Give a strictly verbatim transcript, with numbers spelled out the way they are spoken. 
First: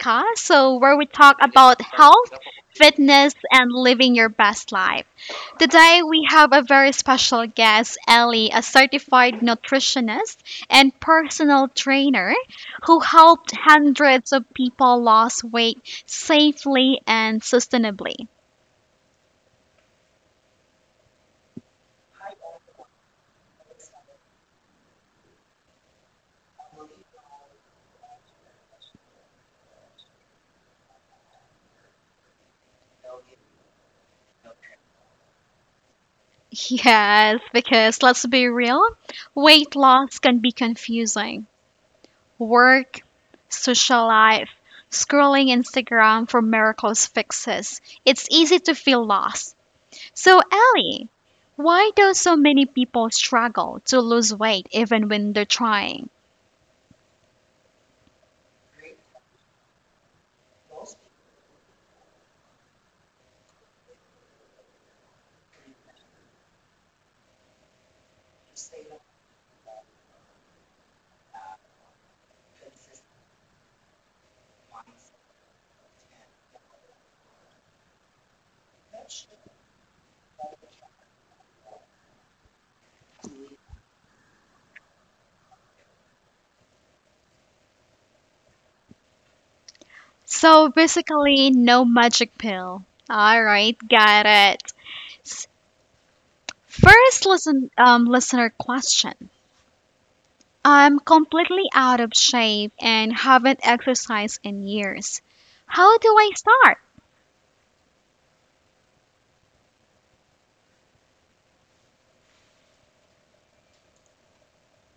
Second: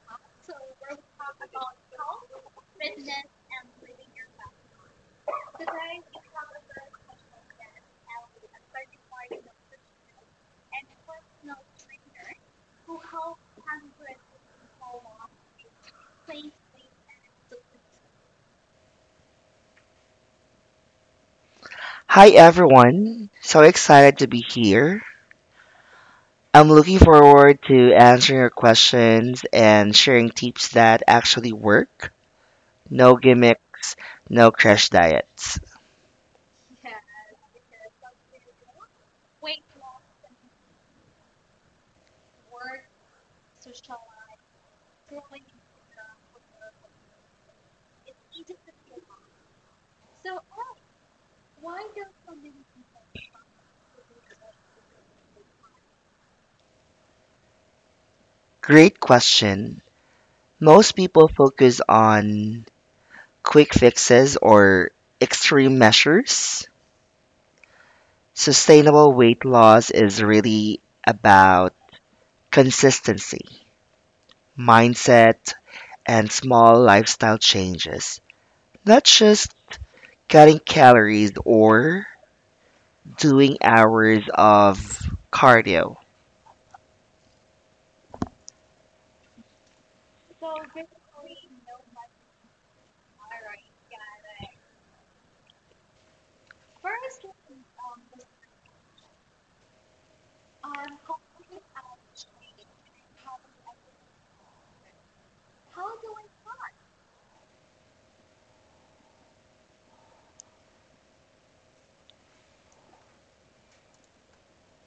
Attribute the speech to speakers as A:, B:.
A: So, where we talk about health, fitness, and living your best life. Today, we have a very special guest, Ellie, a certified nutritionist and personal trainer who helped hundreds of people lose weight safely and sustainably.
B: Hi everyone. So excited to be here. I'm looking forward to answering your questions and sharing tips that actually work. No gimmicks, no crash diets.
A: Yes, because let's be real, weight loss can be confusing work, social life, scrolling Instagram for miracles fixes, it's easy to feel lost. So, Ellie, why do so many people struggle to lose weight even when they're trying?
B: Great question. Most people focus on quick fixes or extreme measures. Sustainable weight loss is really about consistency, mindset, and small lifestyle changes. Not just cutting calories or doing hours of cardio
A: So, basically, no magic pill. All right, got it. S- First listen, um, listener question. I'm completely out of shape and haven't exercised in years. How do I start?